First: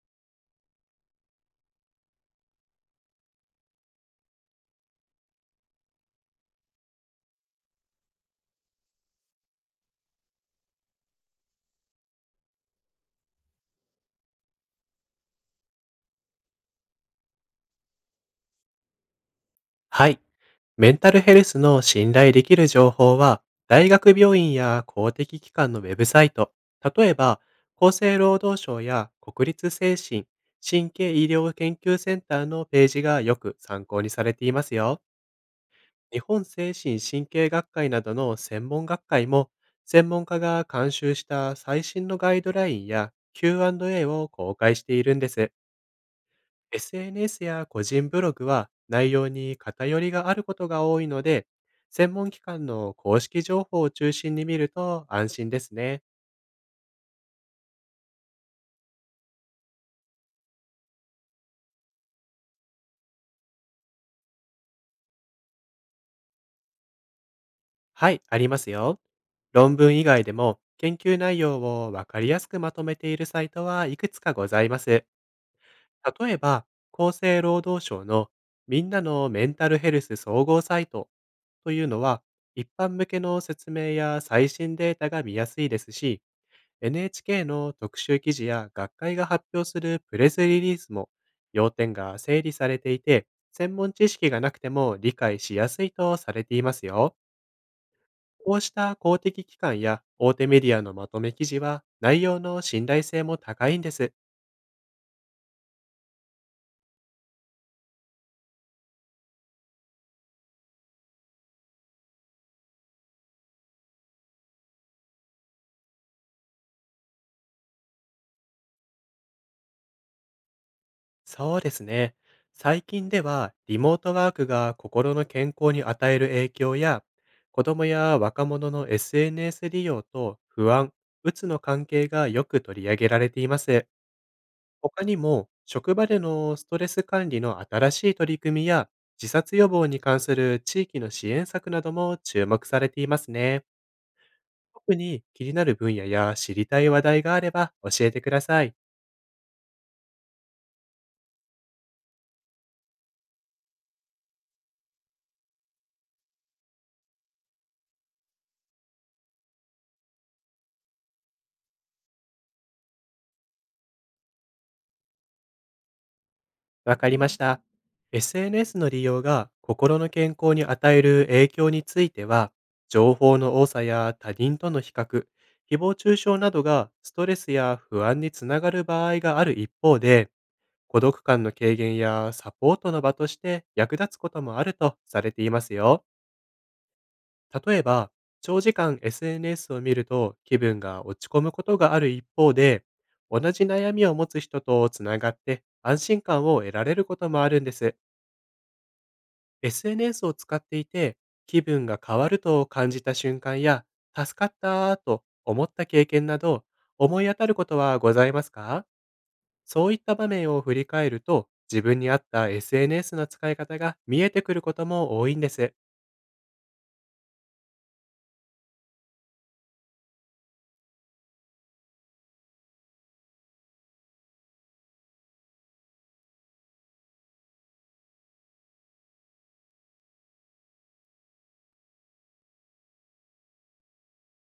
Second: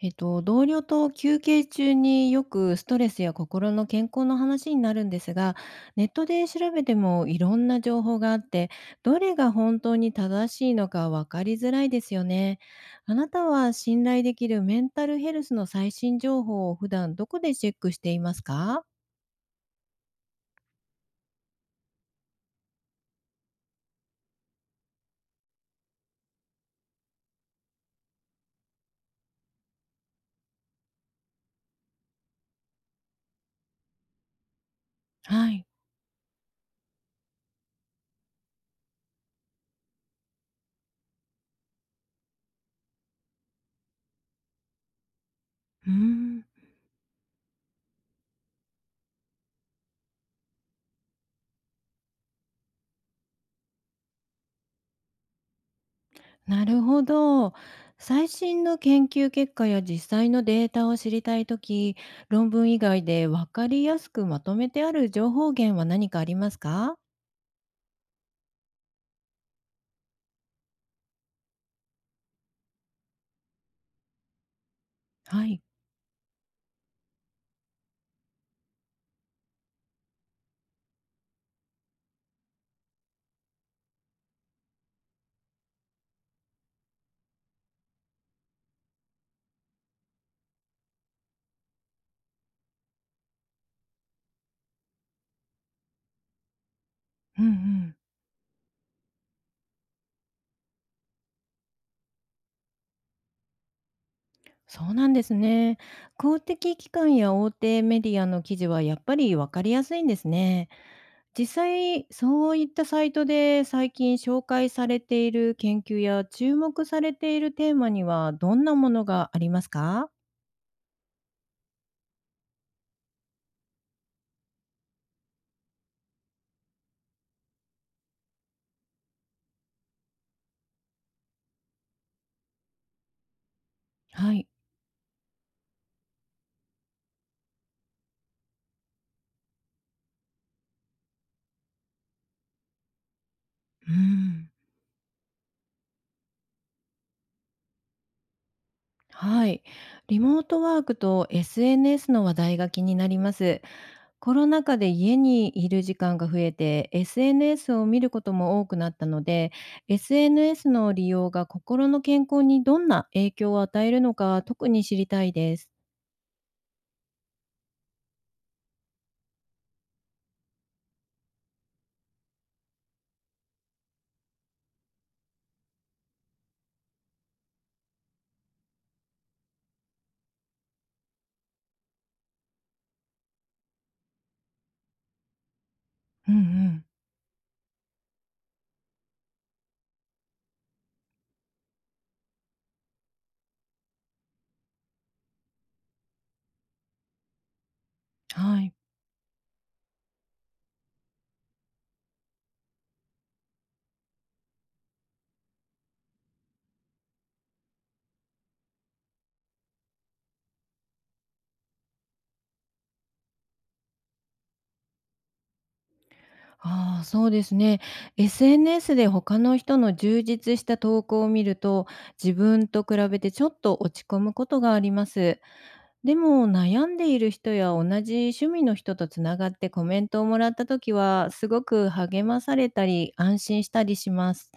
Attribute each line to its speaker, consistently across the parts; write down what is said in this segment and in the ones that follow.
Speaker 1: 同僚と休憩中によくストレスや心の健康の話になるんですが、ネットで調べてもいろんな情報があって、どれが本当に正しいのか分かりづらいですよね。あなたは信頼できるメンタルヘルスの最新情報を普段どこでチェックしていますか？
Speaker 2: はい。メンタルヘルスの信頼できる情報は、大学病院や公的機関のウェブサイト、例えば、厚生労働省や国立精神・神経医療研究センターのページがよく参考にされていますよ。
Speaker 1: はい。
Speaker 2: 日本精神神経学会などの専門学会も、専門家が監修した最新のガイドラインや Q&A を公開しているんです。
Speaker 1: うーん、
Speaker 2: SNS や個人ブログは内容に偏りがあることが多いので、専門機関の公式情報を中心に見ると安心ですね。
Speaker 1: なるほど。最新の研究結果や実際のデータを知りたいとき、論文以外で分かりやすくまとめてある情報源は何かありますか？
Speaker 2: はい、ありますよ。論文以外でも研究内容をわかりやすくまとめているサイトはいくつかございます。
Speaker 1: はい。
Speaker 2: 例えば、厚生労働省のみんなのメンタルヘルス総合サイトというのは、一般向けの説明や最新データが見やすいですし、NHK の特集記事や学会が発表するプレスリリースも要点が整理されていて、専門知識がなくても理解しやすいとされていますよ。
Speaker 1: うんうん。
Speaker 2: こうした公的機関や大手メディアのまとめ記事は内容の信頼性も高いんです。
Speaker 1: そうなんですね。公的機関や大手メディアの記事はやっぱり分かりやすいんですね。実際、そういったサイトで最近紹介されている研究や注目されているテーマにはどんなものがありますか？
Speaker 2: そうですね。最近ではリモートワークが心の健康に与える影響や、子供や若者の SNS 利用と不安、うつの関係がよく取り上げられています。
Speaker 1: はい。
Speaker 2: 他にも、職場でのストレス管理の新しい取り組みや、自殺予防に関する地域の支援策なども注目されていますね。
Speaker 1: うん。
Speaker 2: 特に気になる分野や知りたい話題があれば教えてください。
Speaker 1: はい。リモートワークと SNS の話題が気になります。コロナ禍で家にいる時間が増えて、SNS を見ることも多くなったので、SNS の利用が心の健康にどんな影響を与えるのか、特に知りたいです。
Speaker 2: わかりました。SNS の利用が心の健康に与える影響については、情報の多さや他人との比較、誹謗中傷などがストレスや不安につながる場合がある一方で、孤独感の軽減やサポートの場として役立つこともあるとされていますよ。
Speaker 1: うんうん。
Speaker 2: 例えば、長時間 SNS を見ると気分が落ち込むことがある一方で、同じ悩みを持つ人とつながって安心感を得られることもあるんです。
Speaker 1: はい。
Speaker 2: SNS を使っていて気分が変わると感じた瞬間や、助かったと思った経験など、思い当たることはございますか？そういった場面を振り返ると、自分に合った SNS の使い方が見えてくることも多いんです。
Speaker 1: ああ、そうですね。SNS で他の人の充実した投稿を見ると、自分と比べてちょっと落ち込むことがあります。でも、悩んでいる人や同じ趣味の人とつながってコメントをもらった時は、すごく励まされたり、安心したりします。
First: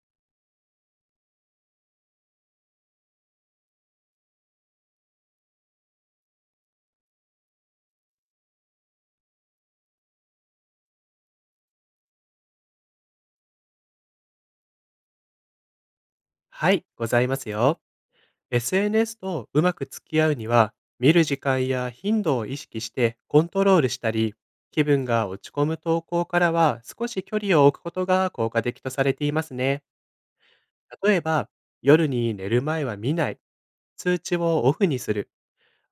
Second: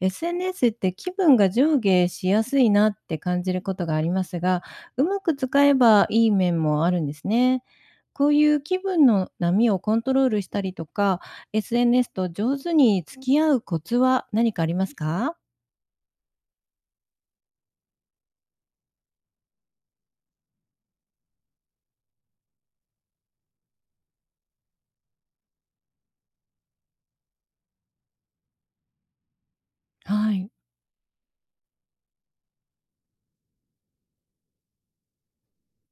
Speaker 1: SNS って気分が上下しやすいなって感じることがありますが、うまく使えばいい面もあるんですね。こういう気分の波をコントロールしたりとか、SNS と上手に付き合うコツは何かありますか？
Speaker 2: はい、ございますよ。SNS とうまく付き合うには、見る時間や頻度を意識してコントロールしたり、気分が落ち込む投稿からは少し距離を置くことが効果的とされていますね。
Speaker 1: はい。
Speaker 2: 例えば、夜に寝る前は見ない、通知をオフにする、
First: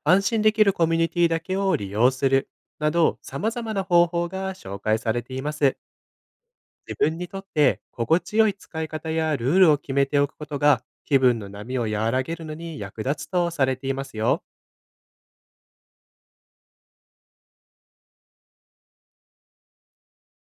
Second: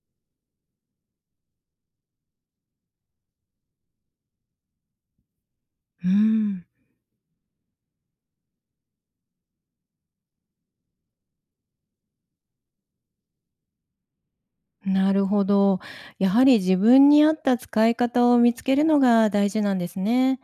Speaker 2: 安心できるコミュニティだけを利用する、など様々な方法が紹介されています。
Speaker 1: うん、
Speaker 2: 自分にとって心地よい使い方やルールを決めておくことが、気分の波を和らげるのに役立つとされていますよ。
Speaker 1: なるほど。やはり自分に合った使い方を見つけるのが大事なんですね。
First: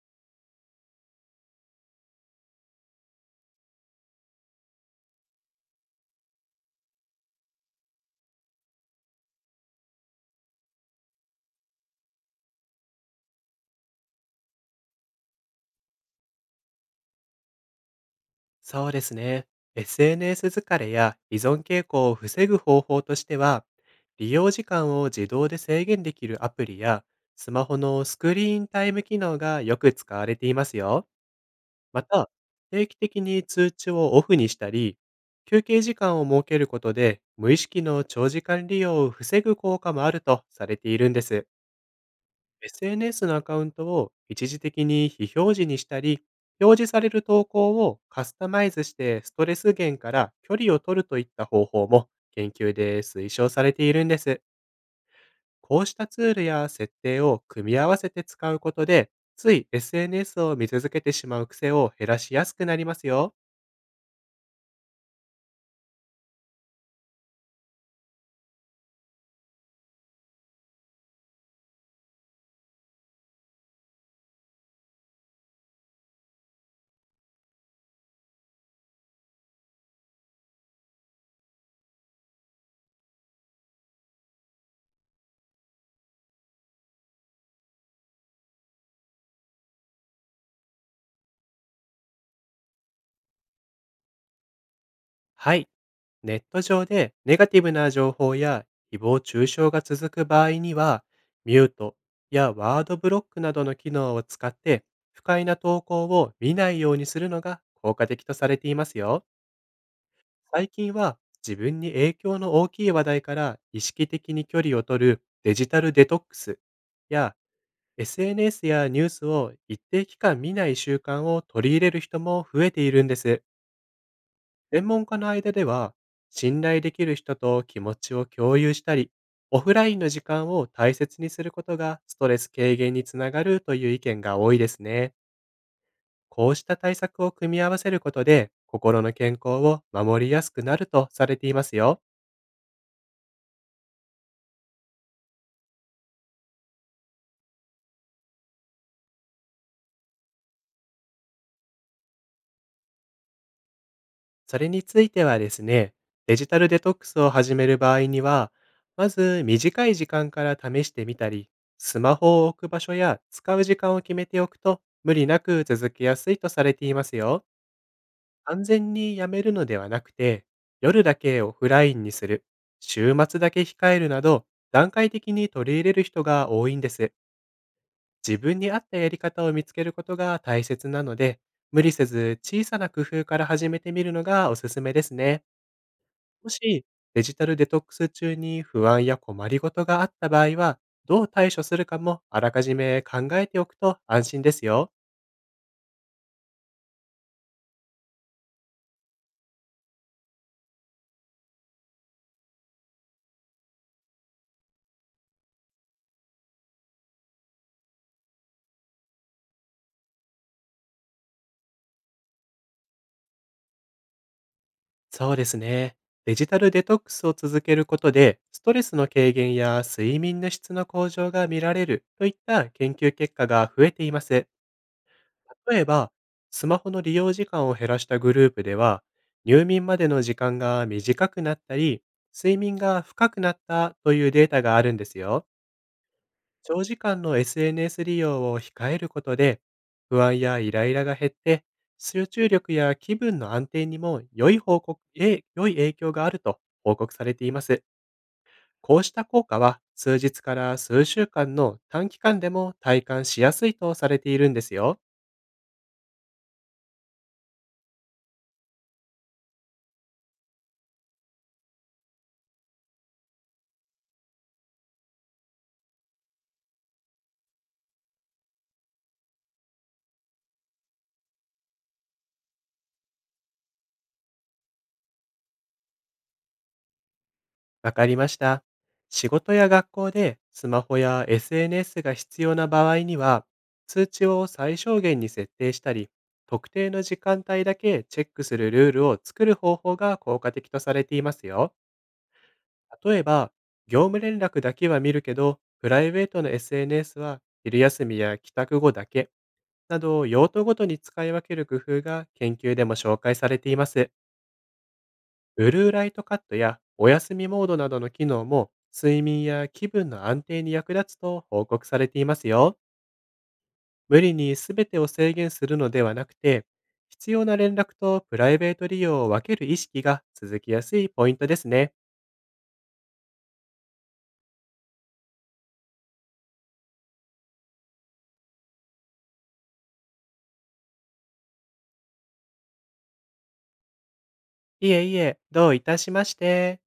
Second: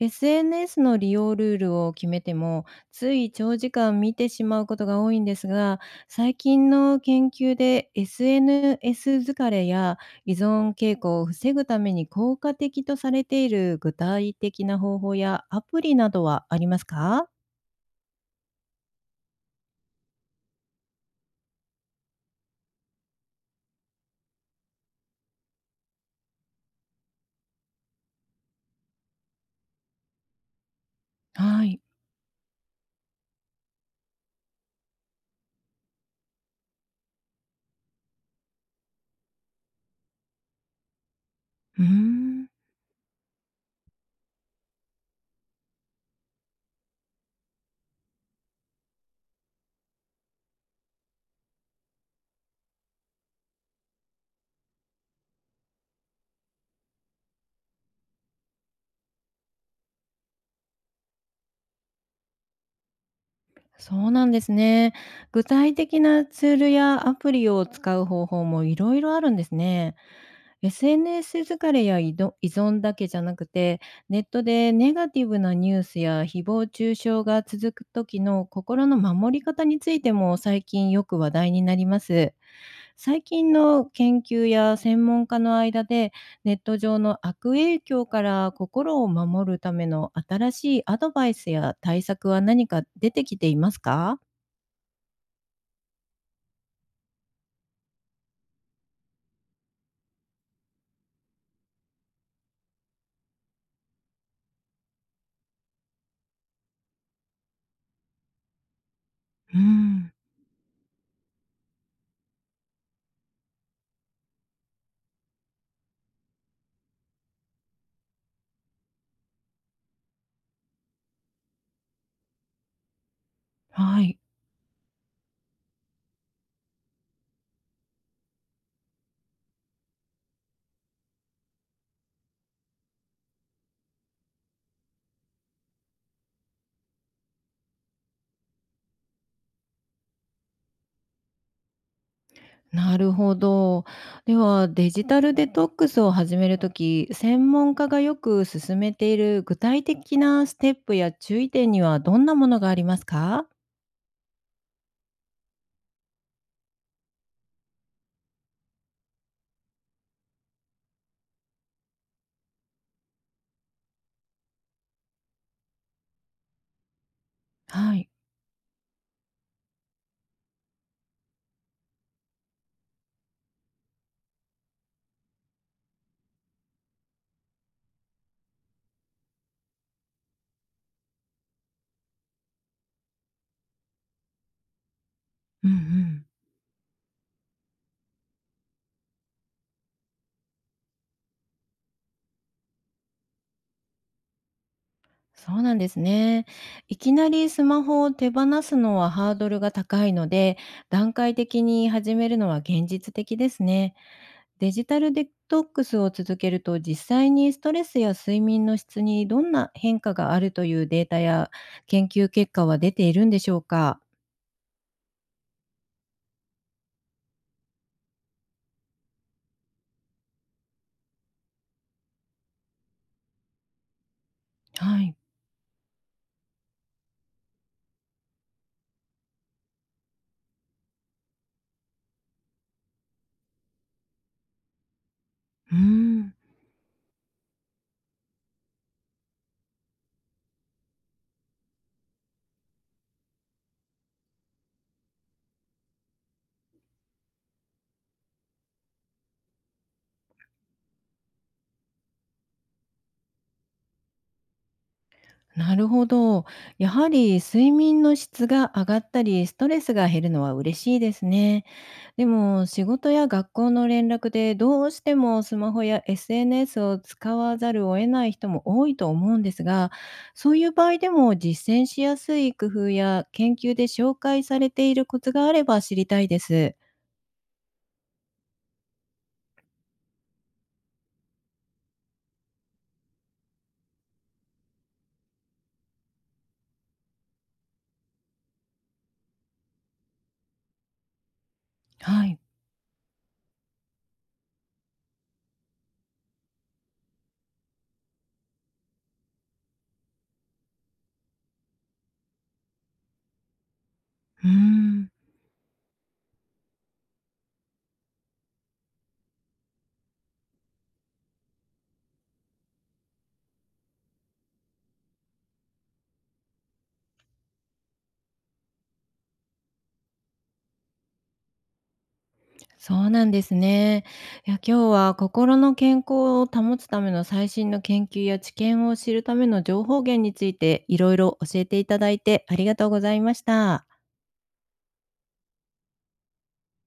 Speaker 1: SNS の利用ルールを決めても、つい長時間見てしまうことが多いんですが、最近の研究で SNS 疲れや依存傾向を防ぐために効果的とされている具体的な方法やアプリなどはありますか？
Speaker 2: そうですね。SNS 疲れや依存傾向を防ぐ方法としては、利用時間を自動で制限できるアプリや、スマホのスクリーンタイム機能がよく使われていますよ。
Speaker 1: はい。
Speaker 2: また、定期的に通知をオフにしたり、休憩時間を設けることで、無意識の長時間利用を防ぐ効果もあるとされているんです。
Speaker 1: うーん。
Speaker 2: SNS のアカウントを一時的に非表示にしたり、表示される投稿をカスタマイズしてストレス源から距離を取るといった方法も研究で推奨されているんです。こうしたツールや設定を組み合わせて使うことで、つい SNS を見続けてしまう癖を減らしやすくなりますよ。
Speaker 1: そうなんですね。具体的なツールやアプリを使う方法もいろいろあるんですね。SNS 疲れや依存だけじゃなくて、ネットでネガティブなニュースや誹謗中傷が続く時の心の守り方についても最近よく話題になります。最近の研究や専門家の間で、ネット上の悪影響から心を守るための新しいアドバイスや対策は何か出てきていますか？
Speaker 2: はい。ネット上でネガティブな情報や誹謗中傷が続く場合には、ミュートやワードブロックなどの機能を使って、不快な投稿を見ないようにするのが効果的とされていますよ。
Speaker 1: うーん、
Speaker 2: 最近は、自分に影響の大きい話題から意識的に距離を取るデジタルデトックスや、 SNS やニュースを一定期間見ない習慣を取り入れる人も増えているんです。
Speaker 1: はい、
Speaker 2: 専門家の間では、信頼できる人と気持ちを共有したり、オフラインの時間を大切にすることがストレス軽減につながるという意見が多いですね。こうした対策を組み合わせることで、心の健康を守りやすくなるとされていますよ。
Speaker 1: なるほど。では、デジタルデトックスを始めるとき専門家がよく勧めている具体的なステップや注意点にはどんなものがありますか？
Speaker 2: それについてはですね、デジタルデトックスを始める場合には、まず短い時間から試してみたり、スマホを置く場所や使う時間を決めておくと、無理なく続けやすいとされていますよ。
Speaker 1: はい。
Speaker 2: 完全にやめるのではなくて、夜だけオフラインにする、週末だけ控えるなど、段階的に取り入れる人が多いんです。自分に合ったやり方を見つけることが大切なので、無理せず小さな工夫から始めてみるのがおすすめですね。
Speaker 1: うんうん。
Speaker 2: もし、デジタルデトックス中に不安や困りごとがあった場合は、どう対処するかもあらかじめ考えておくと安心ですよ。
Speaker 1: そうなんですね。いきなりスマホを手放すのはハードルが高いので、段階的に始めるのは現実的ですね。デジタルデトックスを続けると、実際にストレスや睡眠の質にどんな変化があるというデータや研究結果は出ているんでしょうか？
Speaker 2: そうですね。デジタルデトックスを続けることで、ストレスの軽減や睡眠の質の向上が見られるといった研究結果が増えています。
Speaker 1: はい。
Speaker 2: 例えば、スマホの利用時間を減らしたグループでは、入眠までの時間が短くなったり、睡眠が深くなったというデータがあるんですよ。
Speaker 1: うーん。
Speaker 2: 長時間の SNS 利用を控えることで、不安やイライラが減って、集中力や気分の安定にも良い報告、え良い影響があると報告されています。こうした効果は数日から数週間の短期間でも体感しやすいとされているんですよ。
Speaker 1: なるほど。やはり睡眠の質が上がったり、ストレスが減るのは嬉しいですね。でも仕事や学校の連絡でどうしてもスマホや SNS を使わざるを得ない人も多いと思うんですが、そういう場合でも実践しやすい工夫や研究で紹介されているコツがあれば知りたいです。
Speaker 2: わかりました。仕事や学校でスマホや SNS が必要な場合には、通知を最小限に設定したり、特定の時間帯だけチェックするルールを作る方法が効果的とされていますよ。
Speaker 1: はい。
Speaker 2: 例えば、業務連絡だけは見るけど、プライベートの SNS は昼休みや帰宅後だけ、など用途ごとに使い分ける工夫が研究でも紹介されています。
Speaker 1: うーん、
Speaker 2: ブルーライトカットやお休みモードなどの機能も睡眠や気分の安定に役立つと報告されていますよ。無理に全てを制限するのではなくて、必要な連絡とプライベート利用を分ける意識が続きやすいポイントですね。
Speaker 1: そうなんですね。いや今日は心の健康を保つための最新の研究や知見を知るための情報源についていろいろ教えていただいてありがとうございました。
Speaker 2: いえいえ、どういたしまして。